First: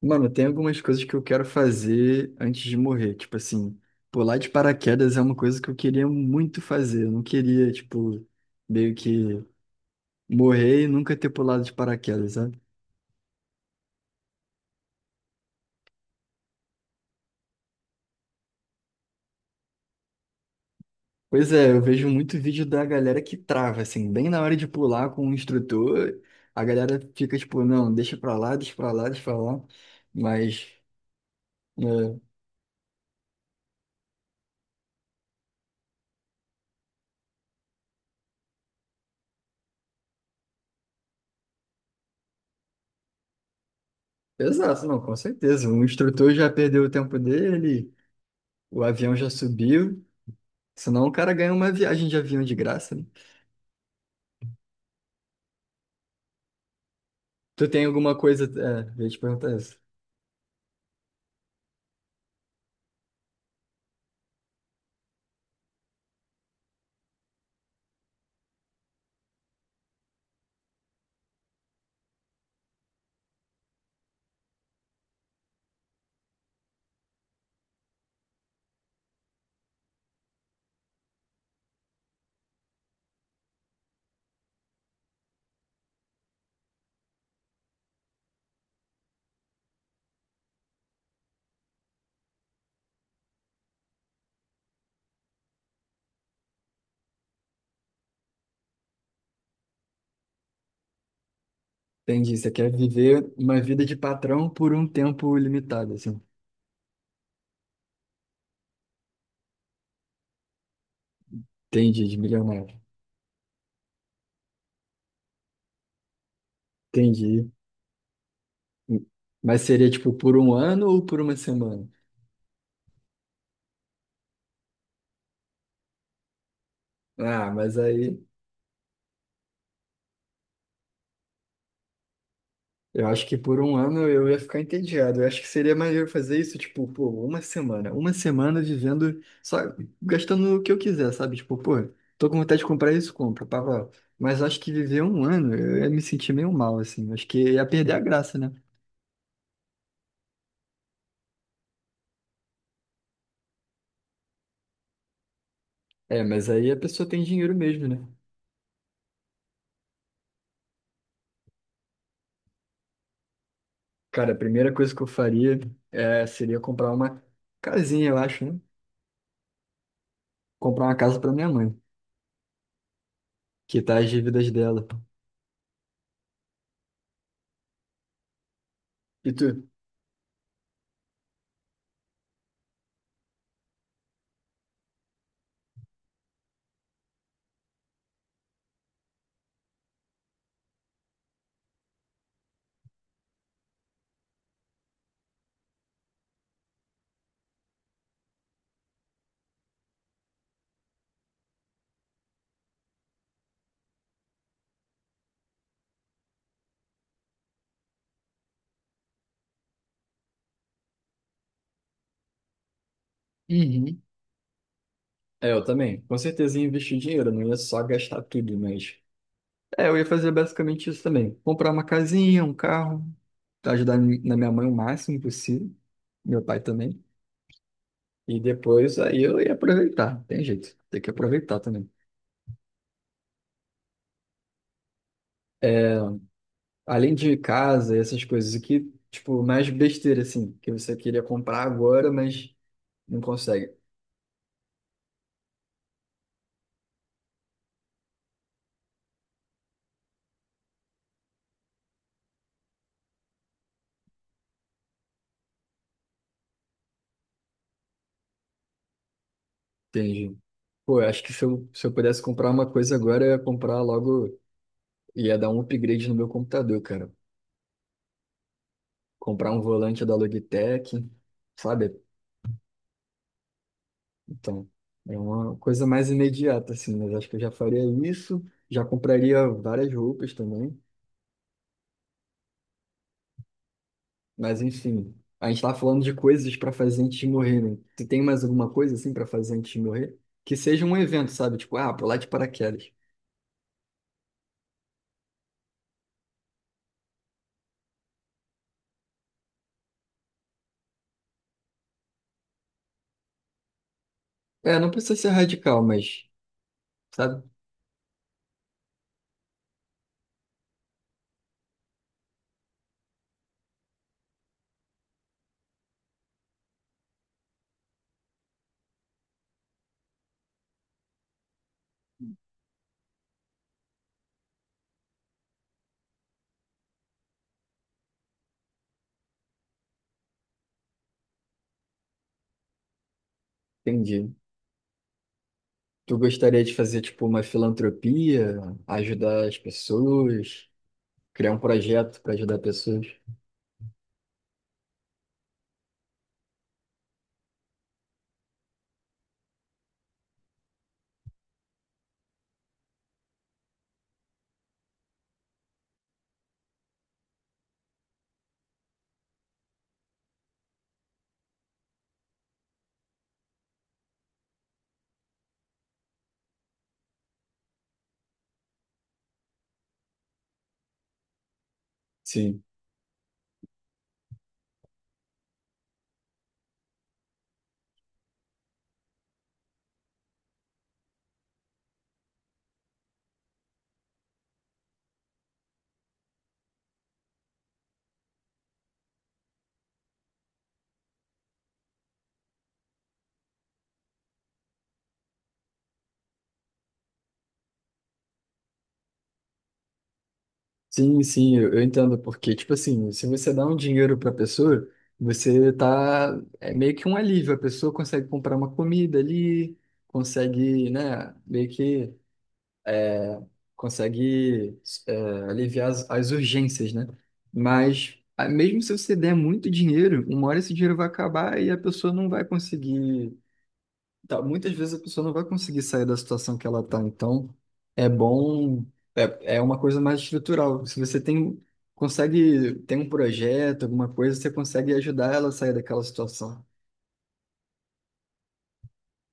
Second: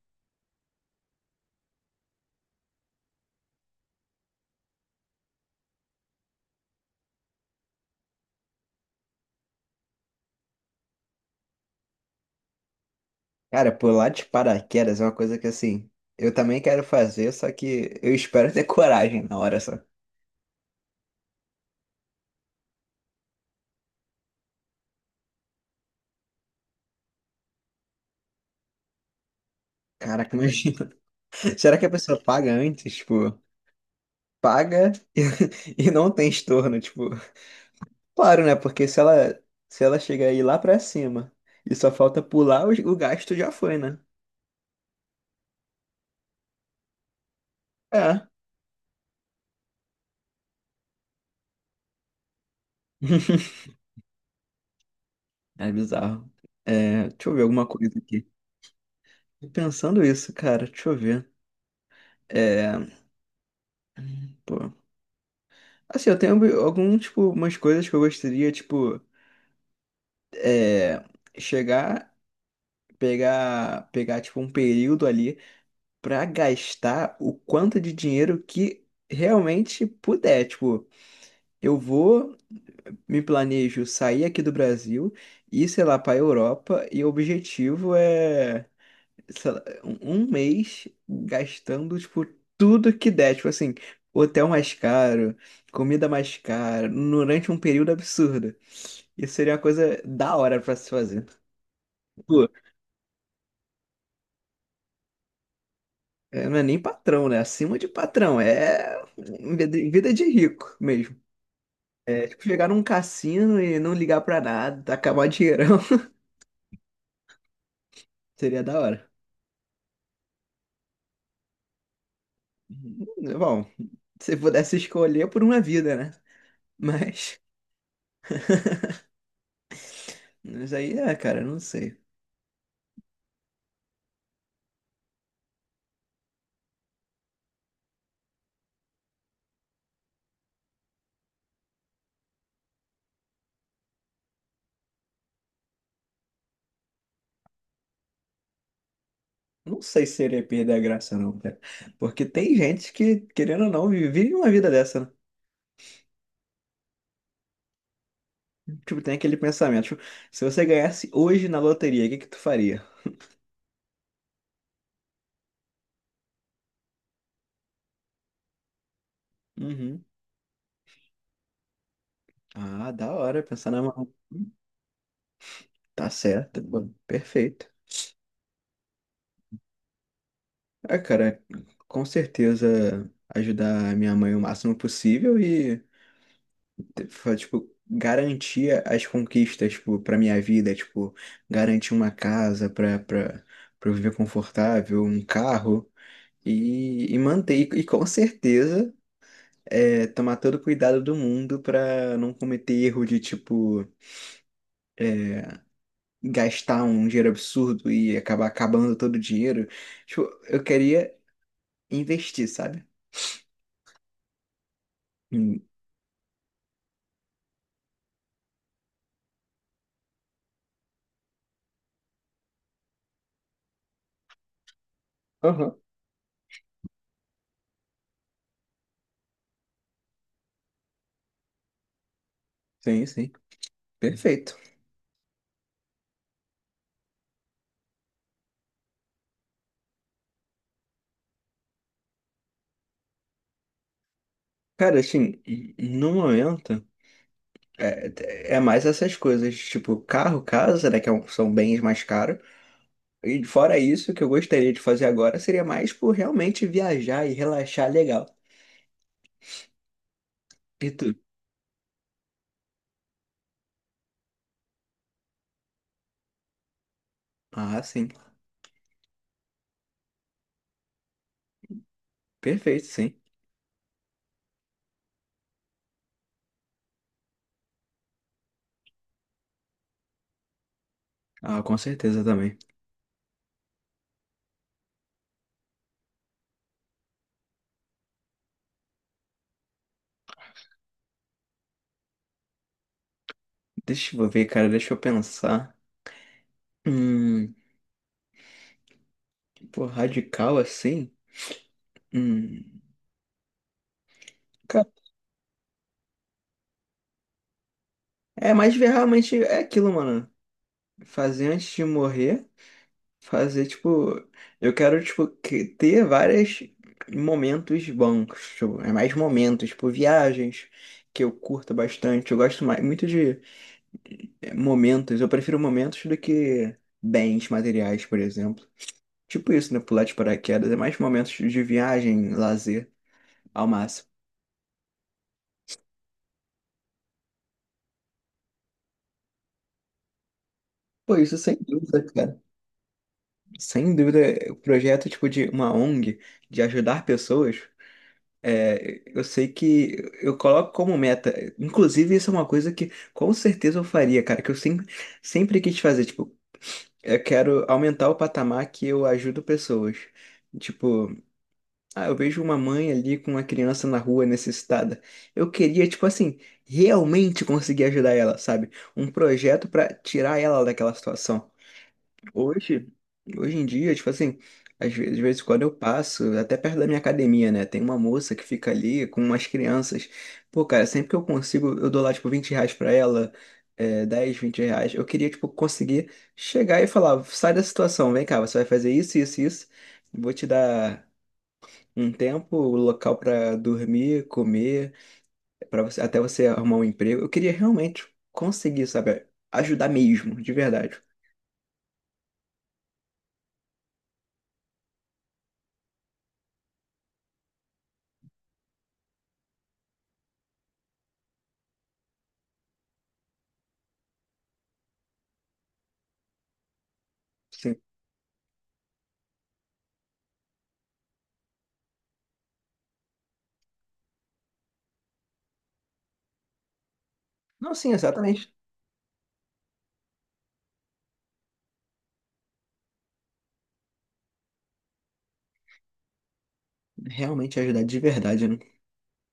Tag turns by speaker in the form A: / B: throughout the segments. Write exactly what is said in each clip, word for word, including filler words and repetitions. A: Mano, tem algumas coisas que eu quero fazer antes de morrer. Tipo assim, pular de paraquedas é uma coisa que eu queria muito fazer. Eu não queria, tipo, meio que morrer e nunca ter pulado de paraquedas, sabe?
B: Cara, pular de paraquedas é uma coisa que assim, eu também quero fazer, só que eu espero ter coragem na hora só.
A: Pois é, eu vejo muito vídeo da galera que trava, assim, bem na hora de pular com o instrutor, a galera fica tipo, não, deixa pra lá, deixa pra lá, deixa pra lá.
B: Caraca,
A: Mas,
B: imagina. Será que a
A: é,
B: pessoa paga antes? Tipo, paga e, e não tem estorno, tipo. Claro, né? Porque se ela, se ela chegar aí lá pra cima e só falta pular, o, o gasto já foi, né?
A: exato, não, com certeza. O instrutor já perdeu o tempo dele,
B: É,
A: o avião já subiu. Senão o cara ganha uma viagem de avião de graça, né?
B: é bizarro. É, deixa eu ver alguma
A: Tu tem
B: coisa
A: alguma
B: aqui.
A: coisa. É, eu ia te
B: Tô
A: perguntar isso.
B: pensando isso, cara, deixa eu ver. É, pô. Assim, eu tenho algum, tipo, umas coisas que eu gostaria, tipo. É, chegar, pegar, pegar tipo um período ali pra gastar o quanto de dinheiro que realmente puder. Tipo, eu vou, me planejo sair aqui do Brasil e sei lá, pra Europa e o objetivo é, sei lá, um um mês gastando, tipo, tudo que der. Tipo assim, hotel mais caro, comida mais cara, durante um período absurdo. Isso seria uma coisa da hora pra se fazer.
A: Entendi. Você quer viver uma vida de patrão por um tempo limitado, assim.
B: É, não é nem patrão, né? Acima de patrão. É vida vida de rico mesmo.
A: Entendi, de
B: É tipo
A: milionário.
B: chegar num cassino e não ligar pra nada, acabar dinheirão.
A: Entendi.
B: Seria da hora.
A: Mas seria tipo por um ano ou por uma semana?
B: Uhum. Bom, se pudesse escolher por uma vida, né? Mas,
A: Ah, mas aí.
B: mas aí é, cara, não sei.
A: Eu acho que por um ano eu ia ficar entediado. Eu acho que seria maneiro fazer isso, tipo, pô, uma semana. Uma semana vivendo, só gastando o que eu quiser, sabe? Tipo, pô, tô com vontade de comprar isso, compra, pá, pá. Mas acho que viver um ano, eu ia me sentir meio mal, assim. Acho que ia perder a graça, né?
B: Não sei se seria perder a graça, não, cara. Porque tem gente que, querendo ou não, vi- vive uma vida dessa, né?
A: É, mas aí a pessoa tem dinheiro mesmo, né?
B: Tipo, tem aquele pensamento, tipo, se você ganhasse hoje na loteria, o que que tu faria?
A: Cara, a primeira coisa que eu faria é, seria comprar uma casinha, eu acho, né?
B: Uhum.
A: Comprar uma casa pra minha mãe,
B: Ah, da hora, pensar na
A: quitar as
B: mão.
A: dívidas dela.
B: Tá certo, bom, perfeito.
A: E tu?
B: Ah, cara, com certeza ajudar a minha mãe o máximo possível e, fa- tipo, garantir as conquistas, tipo, pra minha vida, tipo, garantir uma casa pra, pra, pra eu viver confortável, um carro e, e manter. E, e com certeza é, tomar todo o cuidado do mundo pra não cometer erro de, tipo, gastar um dinheiro absurdo e acabar acabando todo o dinheiro. Tipo, eu queria investir, sabe?
A: Uhum. É,
B: Hum.
A: eu também. Com certeza ia investir dinheiro, não ia só gastar tudo, mas. É, eu ia fazer basicamente isso também. Comprar uma casinha, um carro, ajudar mi- na minha mãe o máximo possível,
B: Aham.
A: meu pai também. E depois aí eu ia aproveitar, tem jeito, tem que aproveitar também.
B: Sim, sim. Perfeito.
A: Além de casa e essas coisas aqui, tipo, mais besteira assim, que você queria comprar agora, mas não consegue.
B: Cara, assim, no momento, é, é mais essas coisas, tipo, carro, casa, né, que é um- são bens mais caros. E fora isso, o que eu gostaria de fazer agora seria mais por realmente viajar e relaxar legal.
A: Entendi.
B: E
A: Pô,
B: tu?
A: eu acho que se eu, se eu pudesse comprar uma coisa agora, eu ia comprar logo, ia dar um upgrade no meu computador, cara.
B: Ah, sim.
A: Comprar um volante da Logitech, sabe?
B: Perfeito, sim.
A: Então, é uma coisa mais imediata, assim, mas acho que eu já faria isso, já compraria várias roupas também,
B: Ah, com certeza também.
A: mas enfim, a gente tá falando de coisas para fazer antes de morrer, né? Tu tem mais alguma coisa, assim, para fazer antes de morrer? Que seja um evento, sabe? Tipo, ah, pular de paraquedas.
B: Deixa eu ver, cara, deixa eu pensar. Hum, pô, radical assim? Hum,
A: É,
B: cara,
A: não precisa ser radical, mas, sabe?
B: é mais ver realmente é aquilo, mano. Fazer antes de morrer. Fazer, tipo, eu quero, tipo, que- ter vários momentos bons, tipo, é mais momentos, tipo, viagens que eu curto bastante. Eu gosto mais, muito de eh, momentos, eu prefiro momentos do que bens materiais, por exemplo. Tipo isso, né? Pular de paraquedas, é mais momentos de viagem, lazer, ao máximo.
A: Entendi. Tu gostaria de fazer, tipo, uma filantropia, ajudar as pessoas,
B: Pô, isso
A: criar
B: sem
A: um
B: dúvida,
A: projeto para
B: cara.
A: ajudar pessoas?
B: Sem dúvida, o projeto, tipo, de uma O N G, de ajudar pessoas. É, eu sei que eu coloco como meta, inclusive isso é uma coisa que com certeza eu faria, cara, que eu sempre, sempre quis fazer, tipo, eu quero aumentar o patamar que eu ajudo pessoas. Tipo, ah, eu vejo uma mãe ali com uma criança na rua necessitada. Eu queria, tipo assim, realmente conseguir ajudar ela, sabe? Um projeto pra tirar ela daquela situação.
A: Sim.
B: Hoje, hoje em dia, tipo assim, às vezes, de vez em quando eu passo, até perto da minha academia, né? Tem uma moça que fica ali com umas crianças. Pô, cara, sempre que eu consigo, eu dou lá, tipo, vinte reais pra ela, é, dez, vinte reais. Eu queria, tipo, conseguir chegar e falar, sai da situação, vem cá, você vai fazer isso, isso, isso. Vou te dar um tempo, o local pra dormir, comer, para você, até você arrumar um emprego. Eu queria realmente conseguir, sabe, ajudar mesmo, de verdade.
A: Sim, sim, eu eu entendo, porque, tipo assim, se você dá um dinheiro para a pessoa, você tá, é meio que um alívio, a pessoa consegue comprar uma comida ali, consegue, né, meio que consegue é, aliviar as, as urgências, né?
B: Sim.
A: Mas, a- mesmo se você der muito dinheiro, uma hora esse dinheiro vai acabar e a pessoa não vai conseguir. Tá, muitas vezes a pessoa não vai conseguir sair da situação que ela está, então
B: Não, sim,
A: é
B: exatamente.
A: bom, é, é uma coisa mais estrutural. Se você tem, consegue, tem um projeto, alguma coisa, você consegue ajudar ela a sair daquela situação.
B: Realmente ajudar de verdade, né?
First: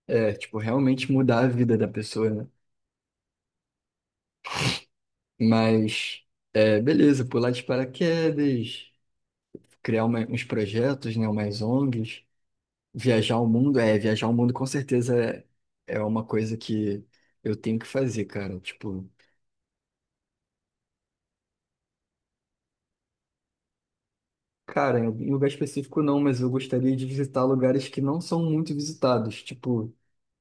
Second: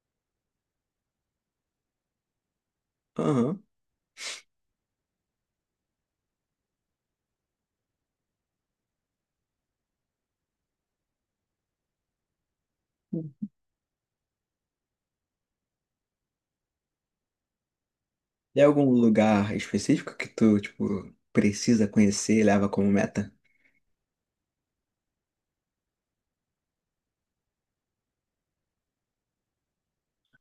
A: É, tipo, realmente mudar a vida da pessoa, né?
B: Aham.
A: Mas, é, beleza, pular de paraquedas, criar uma- uns projetos, né, umas O N Gs, viajar o mundo, é, viajar o mundo com certeza é, é uma coisa que eu tenho que fazer, cara,
B: Tem algum
A: tipo...
B: lugar específico que tu, tipo, precisa conhecer e leva como meta?
A: Cara, em em lugar específico não, mas eu gostaria de visitar lugares que não são muito visitados, tipo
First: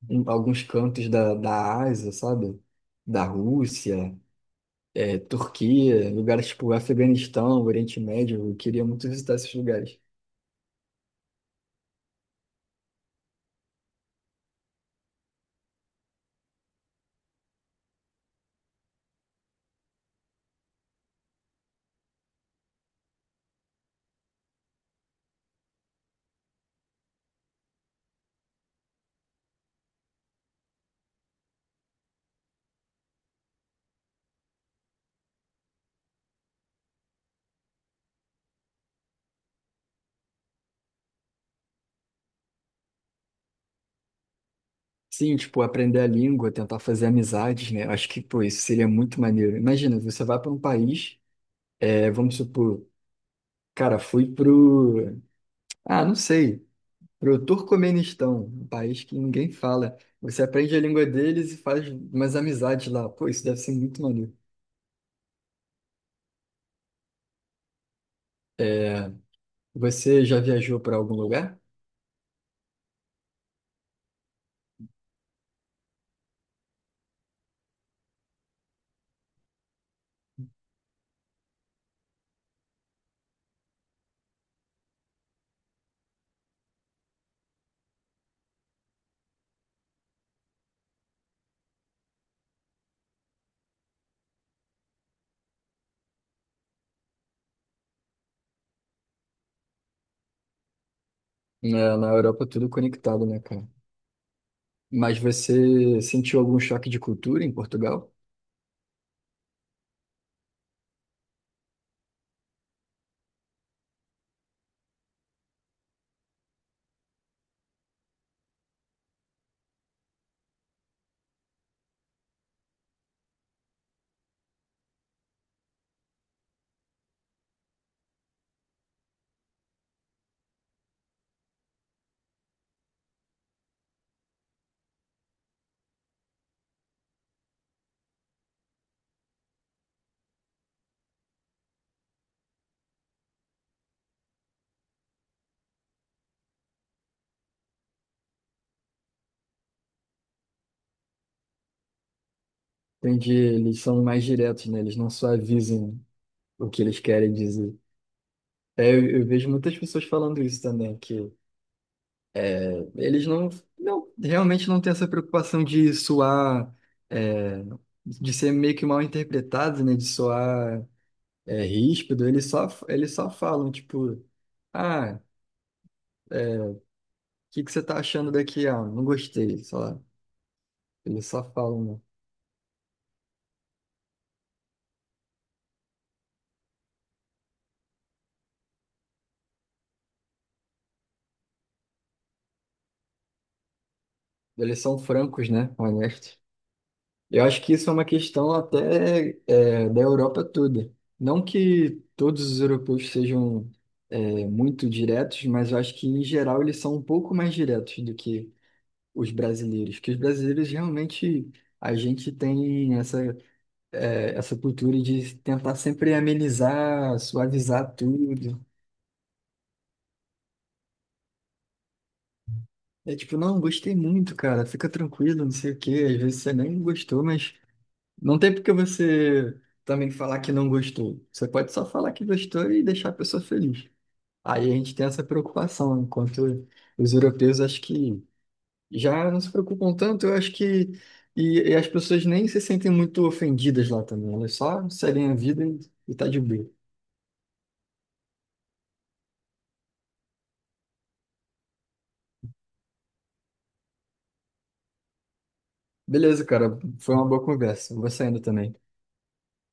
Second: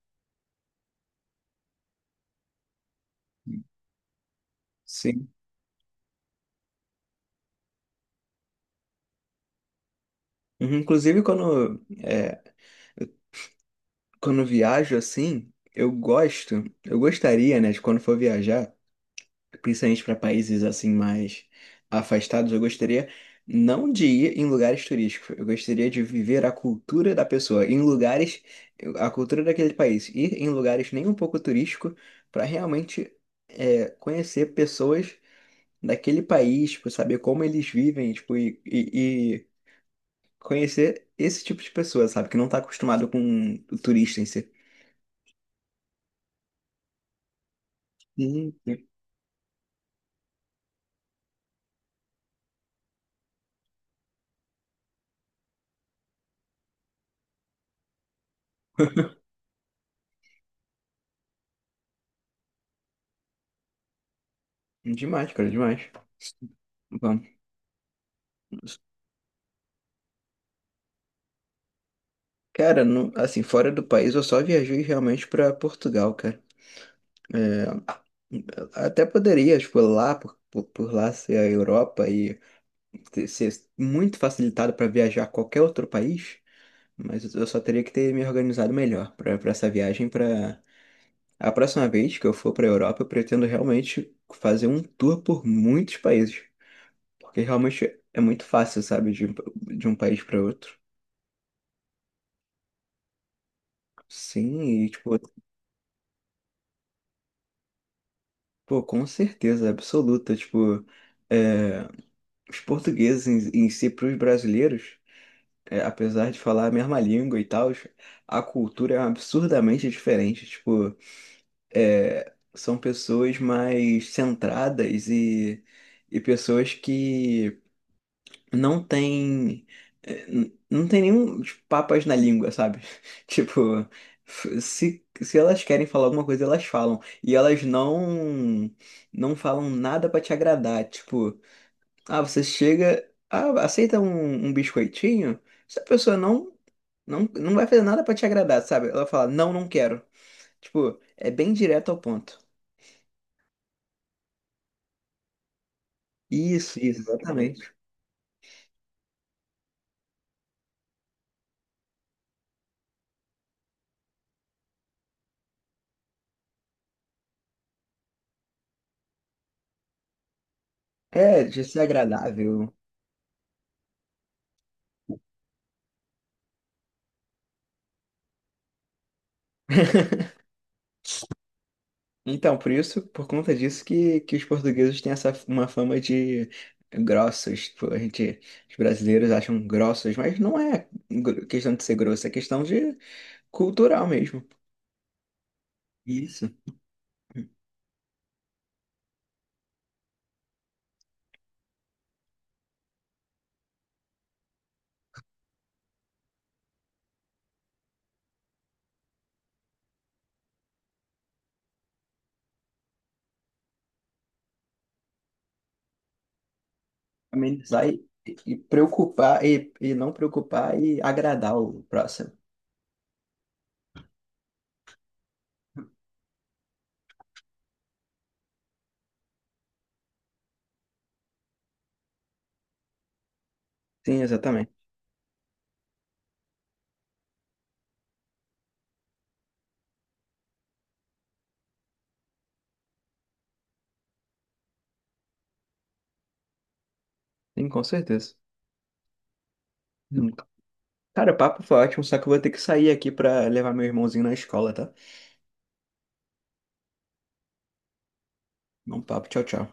A: em alguns cantos da, da Ásia, sabe? Da Rússia, é,
B: Sim.
A: Turquia, lugares tipo Afeganistão, Oriente Médio, eu queria muito visitar esses lugares.
B: Uhum, inclusive, quando, é, eu- quando eu viajo assim, eu gosto, eu gostaria, né, de quando for viajar. Principalmente para países assim mais afastados, eu gostaria não de ir em lugares turísticos, eu gostaria de viver a cultura da pessoa, em lugares, a cultura daquele país, ir em lugares nem um pouco turístico para realmente é, conhecer pessoas daquele país, tipo, saber como eles vivem, tipo, e, e- e conhecer esse tipo de pessoa, sabe, que não está acostumado com o turista em si.
A: Sim, tipo, aprender a língua, tentar fazer amizades, né? Acho que, pô,
B: Hum.
A: isso seria muito maneiro. Imagina, você vai para um país, é, vamos supor, cara, fui pro... Ah, não sei. Para o Turcomenistão, um país que ninguém fala. Você aprende a língua deles e faz umas amizades lá. Pô, isso deve ser muito maneiro.
B: Demais, cara, demais. Vamos.
A: Você já viajou para algum lugar?
B: Cara, não- assim, fora do país, eu só viajei realmente pra Portugal, cara. É, até poderia, tipo, lá, por, por, por lá ser a Europa e ter- ser muito facilitado pra viajar a qualquer outro país, mas eu só teria que ter me organizado melhor pra pra essa viagem. Pra a próxima vez que eu for pra Europa, eu pretendo realmente fazer um tour por muitos países, porque realmente é muito fácil, sabe, de, um- de um país pra outro.
A: Na, na Europa, tudo conectado, né, cara?
B: Sim, e tipo.
A: Mas você sentiu algum choque de cultura em Portugal?
B: Pô, com certeza, absoluta. Tipo, é, os portugueses em, em si, para os brasileiros, é, apesar de falar a mesma língua e tal, a cultura é absurdamente diferente. Tipo, é, são pessoas mais centradas e, e pessoas que não tem eh, n- não tem nenhum tipo, papas na língua, sabe? Tipo, f- se, se elas querem falar alguma coisa, elas falam. E elas não não falam nada pra te agradar. Tipo, ah, você chega, ah, aceita um, um biscoitinho? Se a pessoa não, não, não vai fazer nada pra te agradar, sabe? Ela fala, não, não quero. Tipo, é bem direto ao ponto.
A: Entende? Eles são mais diretos, né? Eles não só avisam o
B: Isso,
A: que eles
B: isso,
A: querem
B: exatamente.
A: dizer. É, eu, eu vejo muitas pessoas falando isso também, que eles não, não- realmente não têm essa preocupação de soar, é, de ser meio que mal interpretado, né? De soar,
B: É, de
A: é,
B: ser
A: ríspido. Eles só,
B: agradável.
A: eles só falam, tipo, ah, o que que você tá achando daqui? Ah, não gostei, sei lá. Eles só falam, né?
B: Então, por isso, por conta disso que, que os portugueses têm essa uma fama de grossos. Tipo, a gente, os brasileiros acham grossos, mas não é gr- questão de ser grosso, é questão de cultural mesmo.
A: Eles são francos, né? Honestos.
B: Isso.
A: Eu acho que isso é uma questão até, é, da Europa toda. Não que todos os europeus sejam, é, muito diretos, mas eu acho que, em geral, eles são um pouco mais diretos do que os brasileiros, que os brasileiros realmente a gente tem essa, é, essa cultura de tentar sempre amenizar,
B: Amenizar
A: suavizar
B: e, e
A: tudo.
B: preocupar e, e não preocupar e agradar o próximo.
A: É tipo, não, gostei muito, cara, fica tranquilo, não sei o quê. Às vezes você nem gostou, mas não tem porque você também falar que não gostou. Você pode só falar que gostou e deixar a pessoa feliz.
B: Sim,
A: Aí
B: exatamente.
A: a gente tem essa preocupação, enquanto os europeus acho que já não se preocupam tanto, eu acho que. E, e as pessoas nem se sentem muito ofendidas lá também. Elas só seguem a vida e, e tá de boa.
B: Sim, com certeza. Hum. Cara, o papo foi ótimo, só que eu vou ter que sair aqui pra levar meu irmãozinho na escola, tá?
A: Beleza, cara. Foi uma boa conversa. Eu vou saindo também.
B: Bom papo, tchau, tchau.